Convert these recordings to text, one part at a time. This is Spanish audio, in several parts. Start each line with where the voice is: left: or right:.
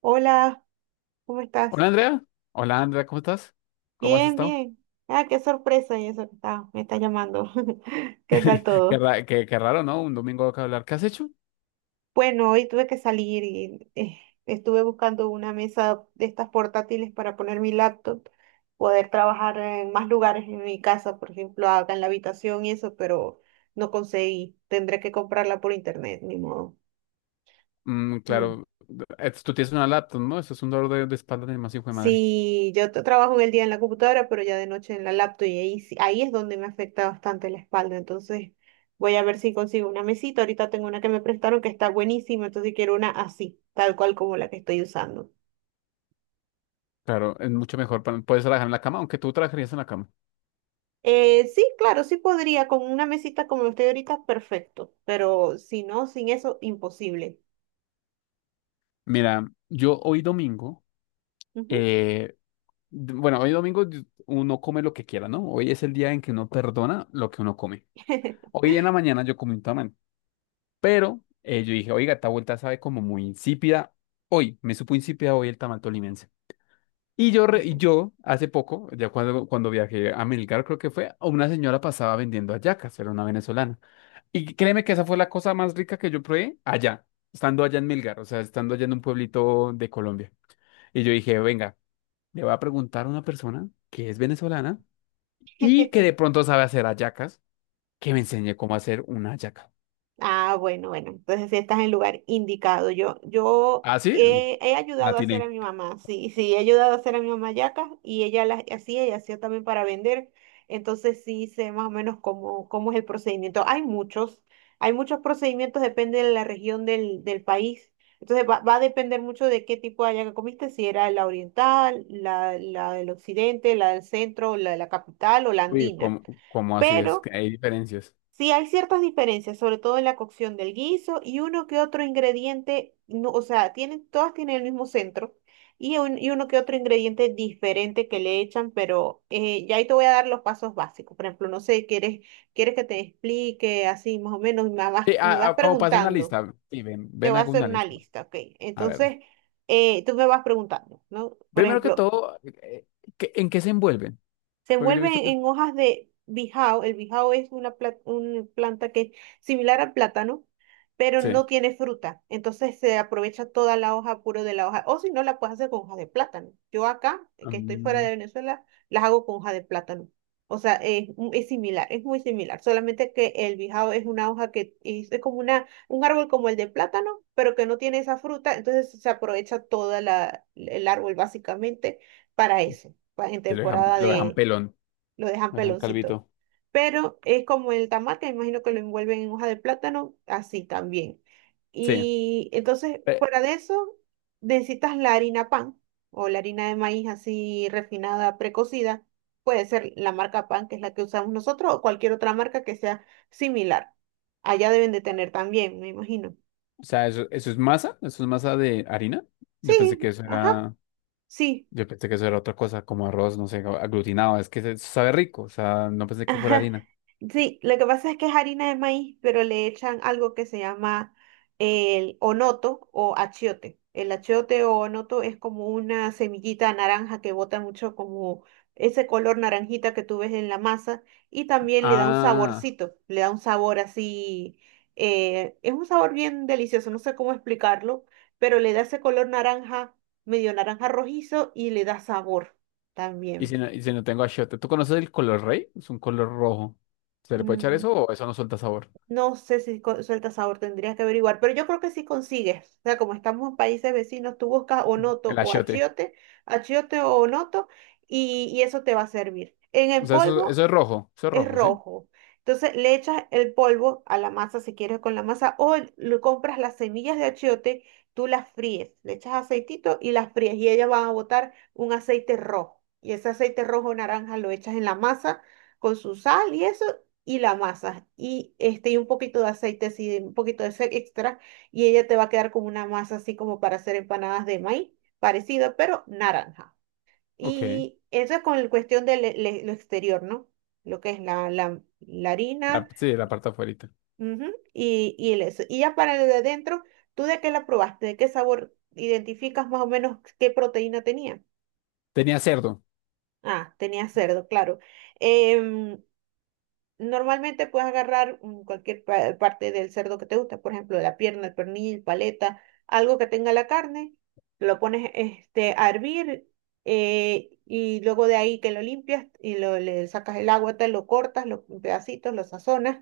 right: Hola, ¿cómo
left: Hola
right: estás?
left: Andrea, ¿cómo estás? ¿Cómo has
right: Bien,
left: estado?
right: bien. Ah, qué sorpresa y eso me está llamando. ¿Qué tal todo?
left: ¿Qué raro, no? Un domingo acá hablar. ¿Qué has hecho?
right: Bueno, hoy tuve que salir y estuve buscando una mesa de estas portátiles para poner mi laptop, poder trabajar en más lugares en mi casa, por ejemplo, acá en la habitación y eso, pero no conseguí. Tendré que comprarla por internet, ni modo.
left: Mm,
right: Mm.
left: claro, tú tienes una laptop, ¿no? Eso es un dolor de espalda de más hijo de madre.
right: Sí, trabajo en el día en la computadora, pero ya de noche en la laptop y ahí es donde me afecta bastante la espalda. Entonces voy a ver si consigo una mesita. Ahorita tengo una que me prestaron que está buenísima, entonces quiero una así, tal cual como la que estoy usando.
left: Claro, es mucho mejor. Puedes trabajar en la cama, aunque tú trabajarías en la cama.
right: Sí, claro, sí podría, con una mesita como estoy ahorita, perfecto, pero si no, sin eso, imposible.
left: Mira, yo hoy domingo,
right: Ujú.
left: eh, bueno, uno come lo que quiera, ¿no? Hoy es el día en que uno perdona lo que uno come. Hoy en la mañana yo comí un tamal, pero yo dije, oiga, esta vuelta sabe como muy insípida. Hoy, me supo insípida hoy el tamal tolimense. Y yo hace poco, cuando viajé a Melgar, creo que fue, una señora pasaba vendiendo hallacas, era una venezolana. Y créeme que esa fue la cosa más rica que yo probé allá, estando allá en Melgar, o sea, estando allá en un pueblito de Colombia. Y yo dije, venga, le voy a preguntar a una persona que es venezolana y que de pronto sabe hacer hallacas, que me enseñe cómo hacer una hallaca.
right: Ah, bueno, bueno, entonces sí estás en el lugar indicado.
left: ¿Ah, sí?
right: He
left: La
right: ayudado a hacer
left: tiene.
right: a mi mamá, sí, sí, he ayudado a hacer a mi mamá yacas y ella las hacía y hacía también para vender. Entonces sí sé más o menos cómo es el procedimiento. Hay muchos procedimientos, depende de la región del país. Entonces va a depender mucho de qué tipo de hallaca comiste, si era la oriental, la del occidente, la del centro, la de la capital o la
left: Uy,
right: andina.
left: ¿cómo, ¿Cómo así es
right: Pero...
left: que hay diferencias?
right: Sí, hay ciertas diferencias, sobre todo en la cocción del guiso y uno que otro ingrediente, no, o sea, tienen, todas tienen el mismo centro y uno que otro ingrediente diferente que le echan, ya ahí te voy a dar los pasos básicos. Por ejemplo, no sé, ¿quieres que te explique así más o menos? Me vas
left: Sí,
right: me vas
left: como pase una
right: preguntando,
left: lista. Sí, ven,
right: te
left: ven,
right: voy a
left: hago
right: hacer
left: una
right: una
left: lista.
right: lista, ¿ok?
left: A ver.
right: Entonces, tú me vas preguntando, ¿no? Por
left: Primero que
right: ejemplo,
left: todo, ¿en qué se envuelven?
right: se
left: Porque yo he
right: envuelven
left: visto que
right: en hojas de bijao. El bijao es una planta que es similar al plátano, pero
left: sí,
right: no tiene fruta. Entonces se aprovecha toda la hoja puro de la hoja. O si no, la puedes hacer con hoja de plátano. Yo acá, que estoy fuera
left: mm,
right: de Venezuela, las hago con hoja de plátano. O sea, es similar, es muy similar. Solamente que el bijao es una hoja que es como un árbol como el de plátano, pero que no tiene esa fruta. Entonces se aprovecha toda el árbol básicamente para eso, en
left: sí
right: temporada
left: lo dejan
right: de
left: pelón,
right: lo dejan
left: lo dejan
right: peloncito.
left: calvito.
right: Pero es como el tamate, imagino que lo envuelven en hoja de plátano, así también.
left: Sí.
right: Y entonces,
left: Eh,
right: fuera de eso, necesitas la harina pan o la harina de maíz así refinada, precocida. Puede ser la marca pan, que es la que usamos nosotros, o cualquier otra marca que sea similar. Allá deben de tener también, me imagino.
left: o sea, eso, eso es masa de harina. Yo pensé
right: Sí,
left: que eso
right: ajá,
left: era,
right: sí.
left: yo pensé que eso era otra cosa, como arroz, no sé, aglutinado. Es que sabe rico, o sea, no pensé que fuera
right: Ajá.
left: harina.
right: Sí, lo que pasa es que es harina de maíz, pero le echan algo que se llama el onoto o achiote. El achiote o onoto es como una semillita naranja que bota mucho como ese color naranjita que tú ves en la masa y también le da un
left: Ah,
right: saborcito, le da un sabor así, es un sabor bien delicioso, no sé cómo explicarlo, pero le da ese color naranja, medio naranja rojizo y le da sabor también.
left: y si no tengo achiote, ¿tú conoces el color rey? Es un color rojo. ¿Se le puede echar
right: Mm,
left: eso o eso no suelta sabor?
right: no sé si suelta sabor, tendrías que averiguar, pero yo creo que sí consigues. O sea, como estamos en países vecinos, tú buscas onoto
left: El
right: o
left: achiote.
right: achiote, achiote o onoto, y eso te va a servir. En
left: O
right: el
left: sea, eso,
right: polvo
left: eso es
right: es
left: rojo, ¿sí?
right: rojo. Entonces le echas el polvo a la masa si quieres con la masa o lo compras las semillas de achiote, tú las fríes, le echas aceitito y las fríes y ellas van a botar un aceite rojo. Y ese aceite rojo naranja lo echas en la masa con su sal y eso y la masa y este y un poquito de aceite así, un poquito de ese extra y ella te va a quedar como una masa así como para hacer empanadas de maíz, parecido pero naranja.
left: Ok.
right: Y eso es con la cuestión de lo exterior, ¿no? Lo que es la harina,
left: Sí, la parte afuera.
right: ujú, y el eso. Y ya para lo de adentro, ¿tú de qué la probaste? ¿De qué sabor identificas más o menos qué proteína tenía?
left: Tenía cerdo,
right: Ah, tenía cerdo, claro. Em, normalmente puedes agarrar mm, cualquier parte del cerdo que te gusta, por ejemplo, la pierna, el pernil, paleta, algo que tenga la carne, lo pones este, a hervir y luego de ahí que lo limpias y le sacas el agua, te lo cortas en pedacitos, lo sazonas.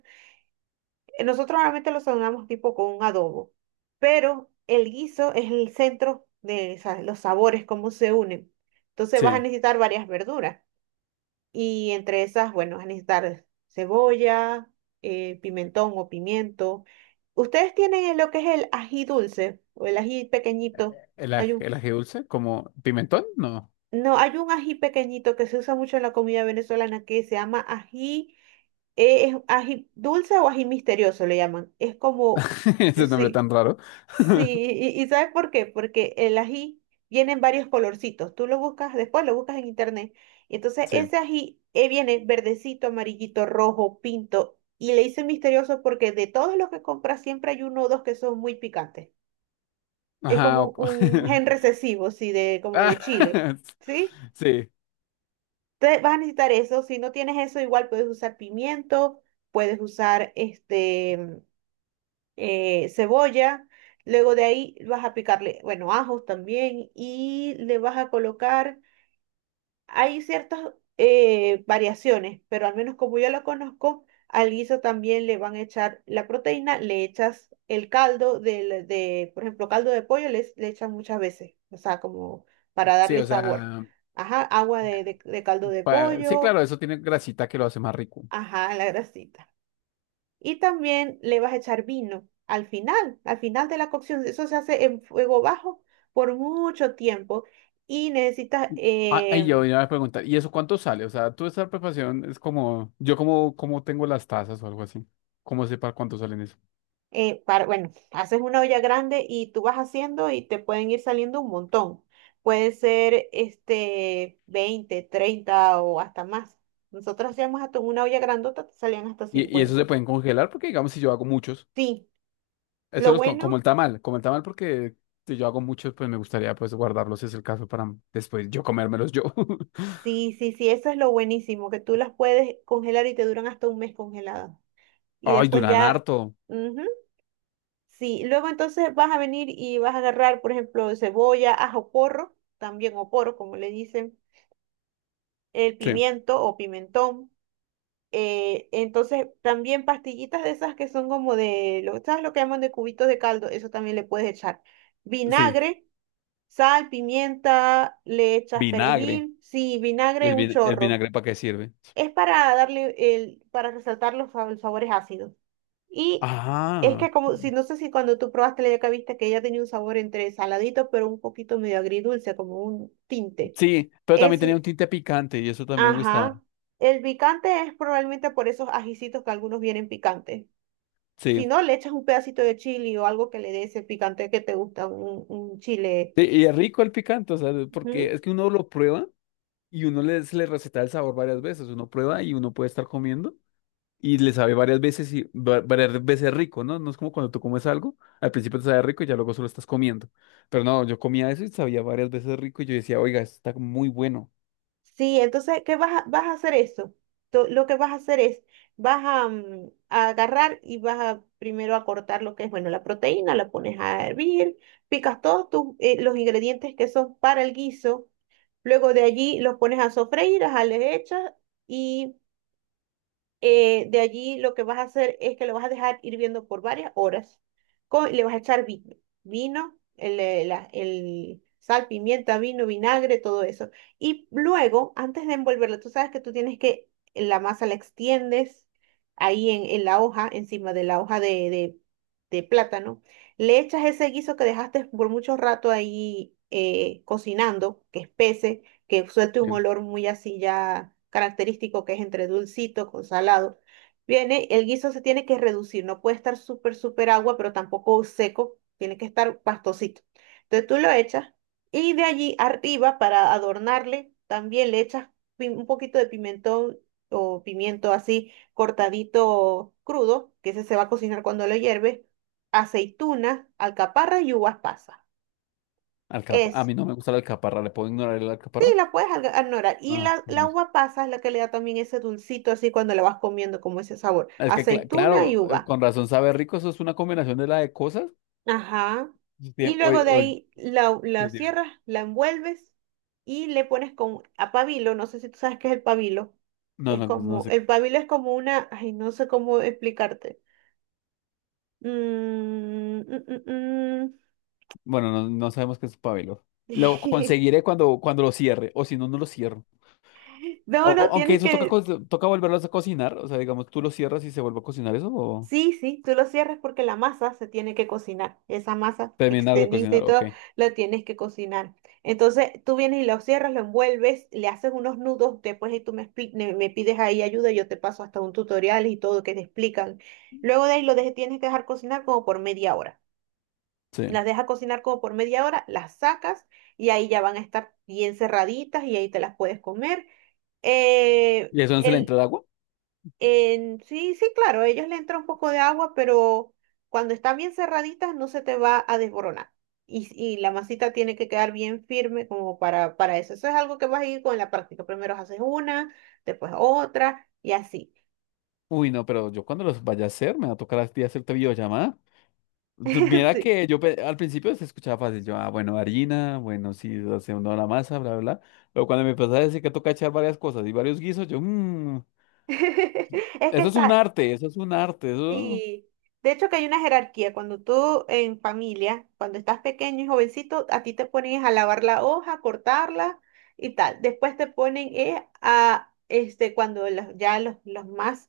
right: Nosotros normalmente lo sazonamos tipo con un adobo, pero el guiso es el centro de los sabores, cómo se unen. Entonces vas a
left: sí.
right: necesitar varias verduras. Y entre esas, bueno, van a necesitar cebolla, pimentón o pimiento. ¿Ustedes tienen lo que es el ají dulce o el ají pequeñito? Hay un,
left: El ají dulce, como pimentón, no.
right: no, hay un ají pequeñito que se usa mucho en la comida venezolana que se llama ají, es ají dulce o ají misterioso le llaman. Es como,
left: Ese nombre
right: sí.
left: tan raro.
right: Sí, y ¿sabes por qué? Porque el ají viene en varios colorcitos. Tú lo buscas, después lo buscas en internet. Y entonces
left: Sí.
right: ese ají viene verdecito, amarillito, rojo, pinto. Y le hice misterioso porque de todos los que compras siempre hay uno o dos que son muy picantes. Es
left: Ajá.
right: como un gen recesivo, sí, de, como
left: Ah,
right: de chile. ¿Sí?
left: sí,
right: Entonces vas a necesitar eso. Si no tienes eso, igual puedes usar pimiento, puedes usar este. Eh, cebolla. Luego de ahí vas a picarle, bueno, ajos también y le vas a colocar, hay ciertas variaciones, pero al menos como yo lo conozco, al guiso también le van a echar la proteína, le echas el caldo de por ejemplo, caldo de pollo le echan muchas veces, o sea, como para
left: sí,
right: darle
left: o
right: sabor.
left: sea,
right: Ajá, agua de caldo de
left: sí,
right: pollo,
left: claro, eso tiene grasita que lo hace más rico.
right: ajá, la grasita. Y también le vas a echar vino al final de la cocción. Eso se hace en fuego bajo por mucho tiempo y necesitas,
left: Ah, y yo iba a preguntar, ¿y eso cuánto sale? O sea, tú esa preparación es como, yo como, como tengo las tazas o algo así. ¿Cómo sé para cuánto salen eso?
right: para, bueno, haces una olla grande y tú vas haciendo y te pueden ir saliendo un montón. Puede ser este 20 o 30 o hasta más. Nosotros hacíamos hasta una olla grandota, te salían hasta
left: Y eso se
right: 50.
left: pueden congelar porque, digamos, si yo hago muchos.
right: Sí, lo
left: Como
right: bueno,
left: el tamal, como el tamal porque si yo hago muchos, pues me gustaría pues guardarlos si es el caso para después yo comérmelos yo.
right: sí, sí, sí, eso es lo buenísimo, que tú las puedes congelar y te duran hasta un mes congeladas. Y
left: Ay,
right: después
left: duran
right: ya,
left: harto.
right: ujú, sí, luego entonces vas a venir y vas a agarrar, por ejemplo, cebolla, ajo porro, también o porro, como le dicen, el
left: Sí,
right: pimiento o pimentón. Eh, entonces también pastillitas de esas que son como de, ¿sabes lo que llaman de cubitos de caldo? Eso también le puedes echar.
left: sí.
right: Vinagre, sal, pimienta, le echas
left: Vinagre.
right: perejil, sí, vinagre un
left: El
right: chorro.
left: vinagre para qué sirve?
right: Es para darle el, para resaltar los sabores ácidos. Y es
left: Ah,
right: que como, si no sé si cuando tú probaste la yaca viste que ella tenía un sabor entre saladito, pero un poquito medio agridulce, como un tinte.
left: sí, pero también
right: Es,
left: tenía un tinte picante y eso también me gusta.
right: ajá. El picante es probablemente por esos ajicitos que algunos vienen picantes. Si
left: Sí.
right: no, le echas un pedacito de chili o algo que le dé ese picante que te gusta, un chile.
left: Sí, y es rico el picante, o sea, porque
right: Ujú.
left: es que uno lo prueba y uno le, se le receta el sabor varias veces. Uno prueba y uno puede estar comiendo. Y le sabe varias veces y varias veces rico, ¿no? No es como cuando tú comes algo, al principio te sabe rico y ya luego solo estás comiendo. Pero no, yo comía eso y sabía varias veces rico y yo decía, oiga, esto está muy bueno.
right: Sí, entonces, ¿qué vas a hacer eso? Lo que vas a hacer es, vas a a agarrar y vas a primero a cortar lo que es, bueno, la proteína, la pones a hervir, picas todos tus, los ingredientes que son para el guiso, luego de allí los pones a sofreír, a le echas de allí lo que vas a hacer es que lo vas a dejar hirviendo por varias horas. Y le vas a echar vino, el sal, pimienta, vino, vinagre, todo eso. Y luego, antes de envolverlo, tú sabes que tú tienes que la masa la extiendes ahí en la hoja, encima de la hoja de plátano. Le echas ese guiso que dejaste por mucho rato ahí cocinando, que espese, que suelte un
left: Sí.
right: olor muy así ya característico que es entre dulcito con salado. Viene, el guiso se tiene que reducir, no puede estar súper, súper agua, pero tampoco seco, tiene que estar pastosito. Entonces tú lo echas y de allí arriba para adornarle también le echas un poquito de pimentón o pimiento así cortadito crudo, que ese se va a cocinar cuando lo hierves, aceituna, alcaparras y uvas pasas.
left: A
right: Eso.
left: mí no me gusta la alcaparra, ¿le puedo ignorar el
right: Sí,
left: alcaparra?
right: la puedes ignorar. Y
left: Ah,
right: la
left: no.
right: uva pasa es la que le da también ese dulcito así cuando la vas comiendo, como ese sabor.
left: Es que,
right: Aceituna y
left: claro,
right: uva.
left: con razón sabe rico, eso es una combinación de la de cosas.
right: Ajá.
left: Sí,
right: Y luego
left: oye,
right: de
left: oye,
right: ahí la
left: sí, dime.
right: cierras, la envuelves y le pones con a pabilo. No sé si tú sabes qué es el pabilo.
left: No,
right: Es
left: no, no
right: como,
left: sé.
right: el pabilo es como una, ay, no sé cómo explicarte. Mm, mm, mm,
left: Bueno, no, no sabemos qué es pabelo. Lo
right: mm.
left: conseguiré cuando lo cierre, o si no, no lo cierro.
right: No, no,
left: Aunque
right: tienes
left: eso toca,
right: que.
left: toca volverlos a cocinar, o sea, digamos, tú lo cierras y se vuelve a cocinar eso, o
right: Sí, sí, tú lo cierras porque la masa se tiene que cocinar. Esa masa que
left: terminar de
right: extendiste y
left: cocinar, ok.
right: todo, la tienes que cocinar. Entonces tú vienes y lo cierras, lo envuelves, le haces unos nudos, después y tú me, me pides ahí ayuda, yo te paso hasta un tutorial y todo que te explican. Luego de ahí tienes que dejar cocinar como por ½ hora.
left: Sí.
right: Las dejas cocinar como por media hora, las sacas y ahí ya van a estar bien cerraditas y ahí te las puedes comer. Eh,
left: ¿Y eso no se le entra
right: el-
left: el agua?
right: sí, sí, claro, ellos le entra un poco de agua, pero cuando están bien cerraditas no se te va a desboronar. Y la masita tiene que quedar bien firme como para eso. Eso es algo que vas a ir con la práctica. Primero haces una, después otra y así.
left: Uy, no, pero yo cuando los vaya a hacer, me va a tocar a ti hacerte videollamada. Mira
right: Sí.
left: que yo al principio se escuchaba fácil, yo, ah, bueno, harina, bueno, sí, hace una la masa, bla, bla, bla. Pero cuando me empezaba a decir que toca echar varias cosas y varios guisos, yo, mmm,
right: Es que
left: eso es un
right: está.
left: arte, eso es un arte, eso,
right: Sí, de hecho que hay una jerarquía. Cuando tú en familia, cuando estás pequeño y jovencito, a ti te ponen a lavar la hoja, cortarla y tal. Después te ponen a, este, cuando los más,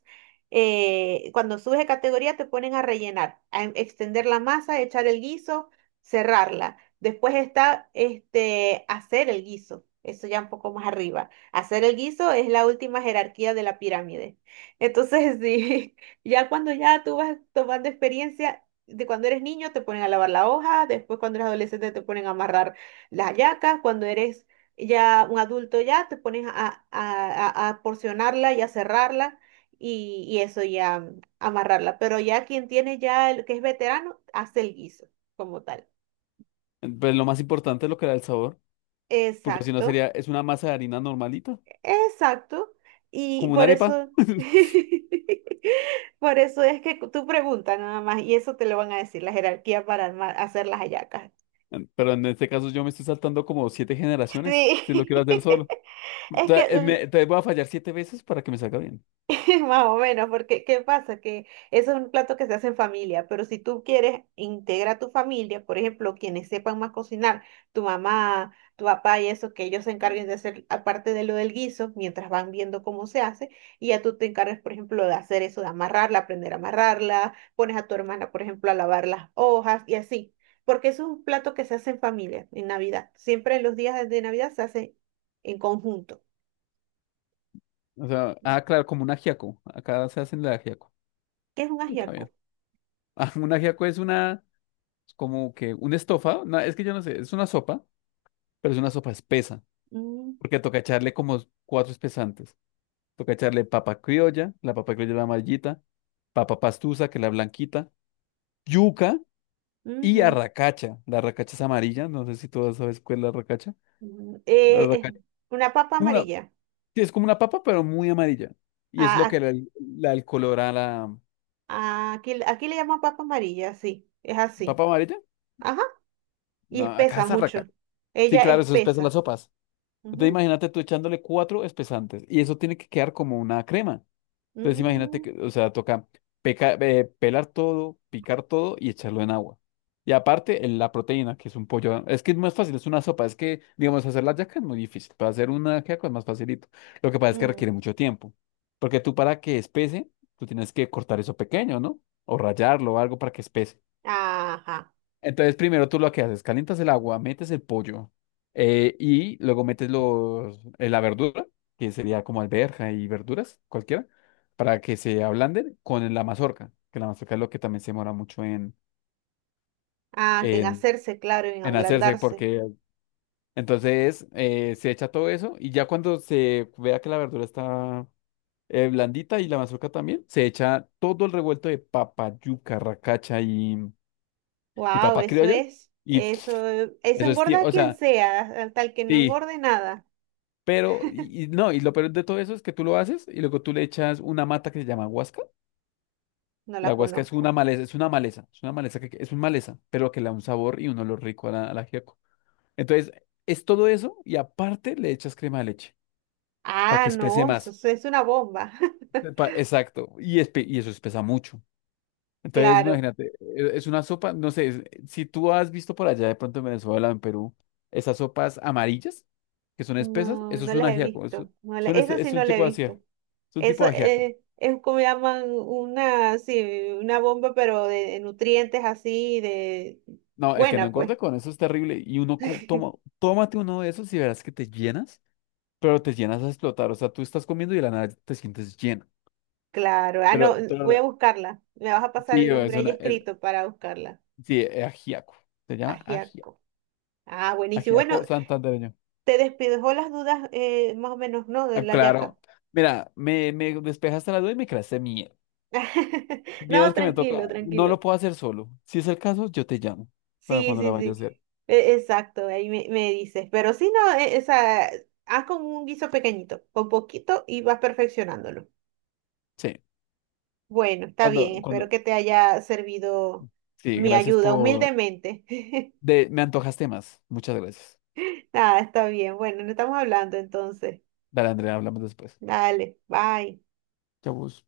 right: cuando subes de categoría, te ponen a rellenar, a extender la masa, echar el guiso, cerrarla. Después está, este, hacer el guiso. Eso ya un poco más arriba. Hacer el guiso es la última jerarquía de la pirámide. Entonces, sí. Ya cuando ya tú vas tomando experiencia, de cuando eres niño te ponen a lavar la hoja, después cuando eres adolescente te ponen a amarrar las hallacas, cuando eres ya un adulto ya te pones a, a porcionarla y a cerrarla y eso ya amarrarla. Pero ya quien tiene ya el que es veterano hace el guiso como tal.
left: pues lo más importante es lo que da el sabor. Porque si no sería,
right: Exacto.
left: es una masa de harina normalita,
right: Exacto. Y
left: como una
right: por
left: arepa.
right: eso, por eso es que tú preguntas nada más y eso te lo van a decir la jerarquía para hacer las hallacas.
left: Pero en este caso yo me estoy saltando como siete generaciones, si lo quiero
right: Sí.
left: hacer solo. O
right: Es
left: sea,
right: que
left: entonces voy a fallar siete veces para que me salga bien.
right: más o menos, porque ¿qué pasa? Que eso es un plato que se hace en familia, pero si tú quieres integrar a tu familia, por ejemplo, quienes sepan más cocinar, tu mamá, tu papá y eso, que ellos se encarguen de hacer aparte de lo del guiso, mientras van viendo cómo se hace, y ya tú te encargas, por ejemplo, de hacer eso, de amarrarla, aprender a amarrarla, pones a tu hermana, por ejemplo, a lavar las hojas y así, porque eso es un plato que se hace en familia, en Navidad. Siempre en los días de Navidad se hace en conjunto.
left: O sea, ah, claro, como un ajiaco. Acá se hacen de ajiaco.
right: ¿Qué es un
left: Está bien.
right: ajiaco?
left: Ah, un ajiaco es una, como que un estofado. No, es que yo no sé, es una sopa, pero es una sopa espesa.
right: Mm,
left: Porque toca echarle como cuatro espesantes. Toca echarle papa criolla, la papa criolla es la amarillita, papa pastusa, que es la blanquita, yuca. Y
right: ujú.
left: arracacha. La arracacha es amarilla, no sé si todas sabes cuál es la arracacha.
right: Mm,
left: La
right: es
left: arracacha es
right: una papa
left: como una,
right: amarilla.
left: sí, es como una papa, pero muy amarilla. Y es lo
right: A-
left: que le da el color a la
right: Aquí, aquí le llaman papa amarilla, sí, es así.
left: papa amarilla.
right: Ajá, y
left: No, acá
right: espesa
left: es
right: mucho.
left: arracacha. Sí,
right: Ella
left: claro, eso espesa las
right: espesa.
left: sopas. Entonces
right: Ujú.
left: imagínate tú echándole cuatro espesantes y eso tiene que quedar como una crema. Entonces imagínate que, o sea, toca pelar todo, picar todo y echarlo en agua. Y aparte, la proteína, que es un pollo. Es que es más fácil, es una sopa. Es que, digamos, hacer la yaca es muy difícil. Para hacer una yaca es más facilito. Lo que pasa
right: Mm,
left: es que requiere
right: mm.
left: mucho tiempo. Porque tú para que espese, tú tienes que cortar eso pequeño, ¿no? O rallarlo o algo para que espese.
right: Ajá.
left: Entonces, primero tú lo que haces, calientas el agua, metes el pollo y luego metes la verdura, que sería como alberja y verduras, cualquiera, para que se ablanden con la mazorca, que la mazorca es lo que también se demora mucho
right: Ah, que en
left: en,
right: hacerse, claro, en
left: en hacerse,
right: ablandarse.
left: porque entonces se echa todo eso y ya cuando se vea que la verdura está blandita y la mazorca también, se echa todo el revuelto de papa, yuca, racacha y
right: Wow,
left: papa
right: eso
left: criolla
right: es.
left: y
right: Eso,
left: pff,
right: eso
left: eso es,
right: engorda a
left: o
right: quien
left: sea...
right: sea, a- tal que no
left: Sí,
right: engorde nada.
left: pero, y no, y lo peor de todo eso es que tú lo haces y luego tú le echas una mata que se llama huasca.
right: No
left: La
right: la
left: huasca es una
right: conozco.
left: maleza, es una maleza, es una maleza que es un maleza, pero que le da un sabor y un olor rico a a la ajiaco. Entonces, es todo eso y aparte le echas crema de leche para
right: Ah,
left: que espese
right: no, eso,
left: más.
right: eso es una bomba.
left: Exacto, y eso espesa mucho. Entonces,
right: Claro.
left: imagínate, es una sopa, no sé, si tú has visto por allá de pronto en Venezuela, en Perú, esas sopas amarillas que son espesas,
right: No,
left: eso
right: no
left: es un
right: las he
left: ajiaco,
right: visto.
left: son
right: Esa sí
left: es un
right: no la he
left: tipo de
right: visto.
left: ajiaco, es un tipo
right: Eso
left: de ajiaco.
right: es como llaman una, sí, una bomba, pero de nutrientes así, de
left: No, el que no
right: buena, pues.
left: engorde con eso es terrible. Y uno toma, tómate uno de esos y verás que te llenas, pero te llenas a explotar. O sea, tú estás comiendo y de la nada te sientes lleno.
right: Claro. Ah, no,
left: Pero
right: voy a buscarla. Me vas a pasar
left: sí,
right: el
left: es
right: nombre ahí
left: una,
right: escrito para buscarla.
left: sí, es ajiaco. Se llama
right: Ajiaco. Ah, buenísimo.
left: ajiaco
right: Bueno,
left: santandereño.
right: te despejó las dudas más o menos, ¿no? De
left: Ah,
right: la yaca.
left: claro. Mira, me despejaste la duda y me creaste miedo.
right: No,
left: Miedos que me toca.
right: tranquilo,
left: No
right: tranquilo.
left: lo puedo hacer solo. Si es el caso, yo te llamo para
right: Sí,
left: cuando la
right: sí,
left: vaya a
right: sí.
left: hacer.
right: E- Exacto, ahí me, me dices. Pero sí, no, e- esa, haz con un guiso pequeñito, con poquito y vas perfeccionándolo.
left: Sí.
right: Bueno, está bien,
left: Cuando, cuando.
right: espero que te haya servido
left: Sí,
right: mi
left: gracias
right: ayuda,
left: por.
right: humildemente.
left: De, me antojaste más. Muchas gracias.
right: Nada, está bien. Bueno, no estamos hablando entonces.
left: Dale, Andrea, hablamos después.
right: Dale, bye.
left: Chavos.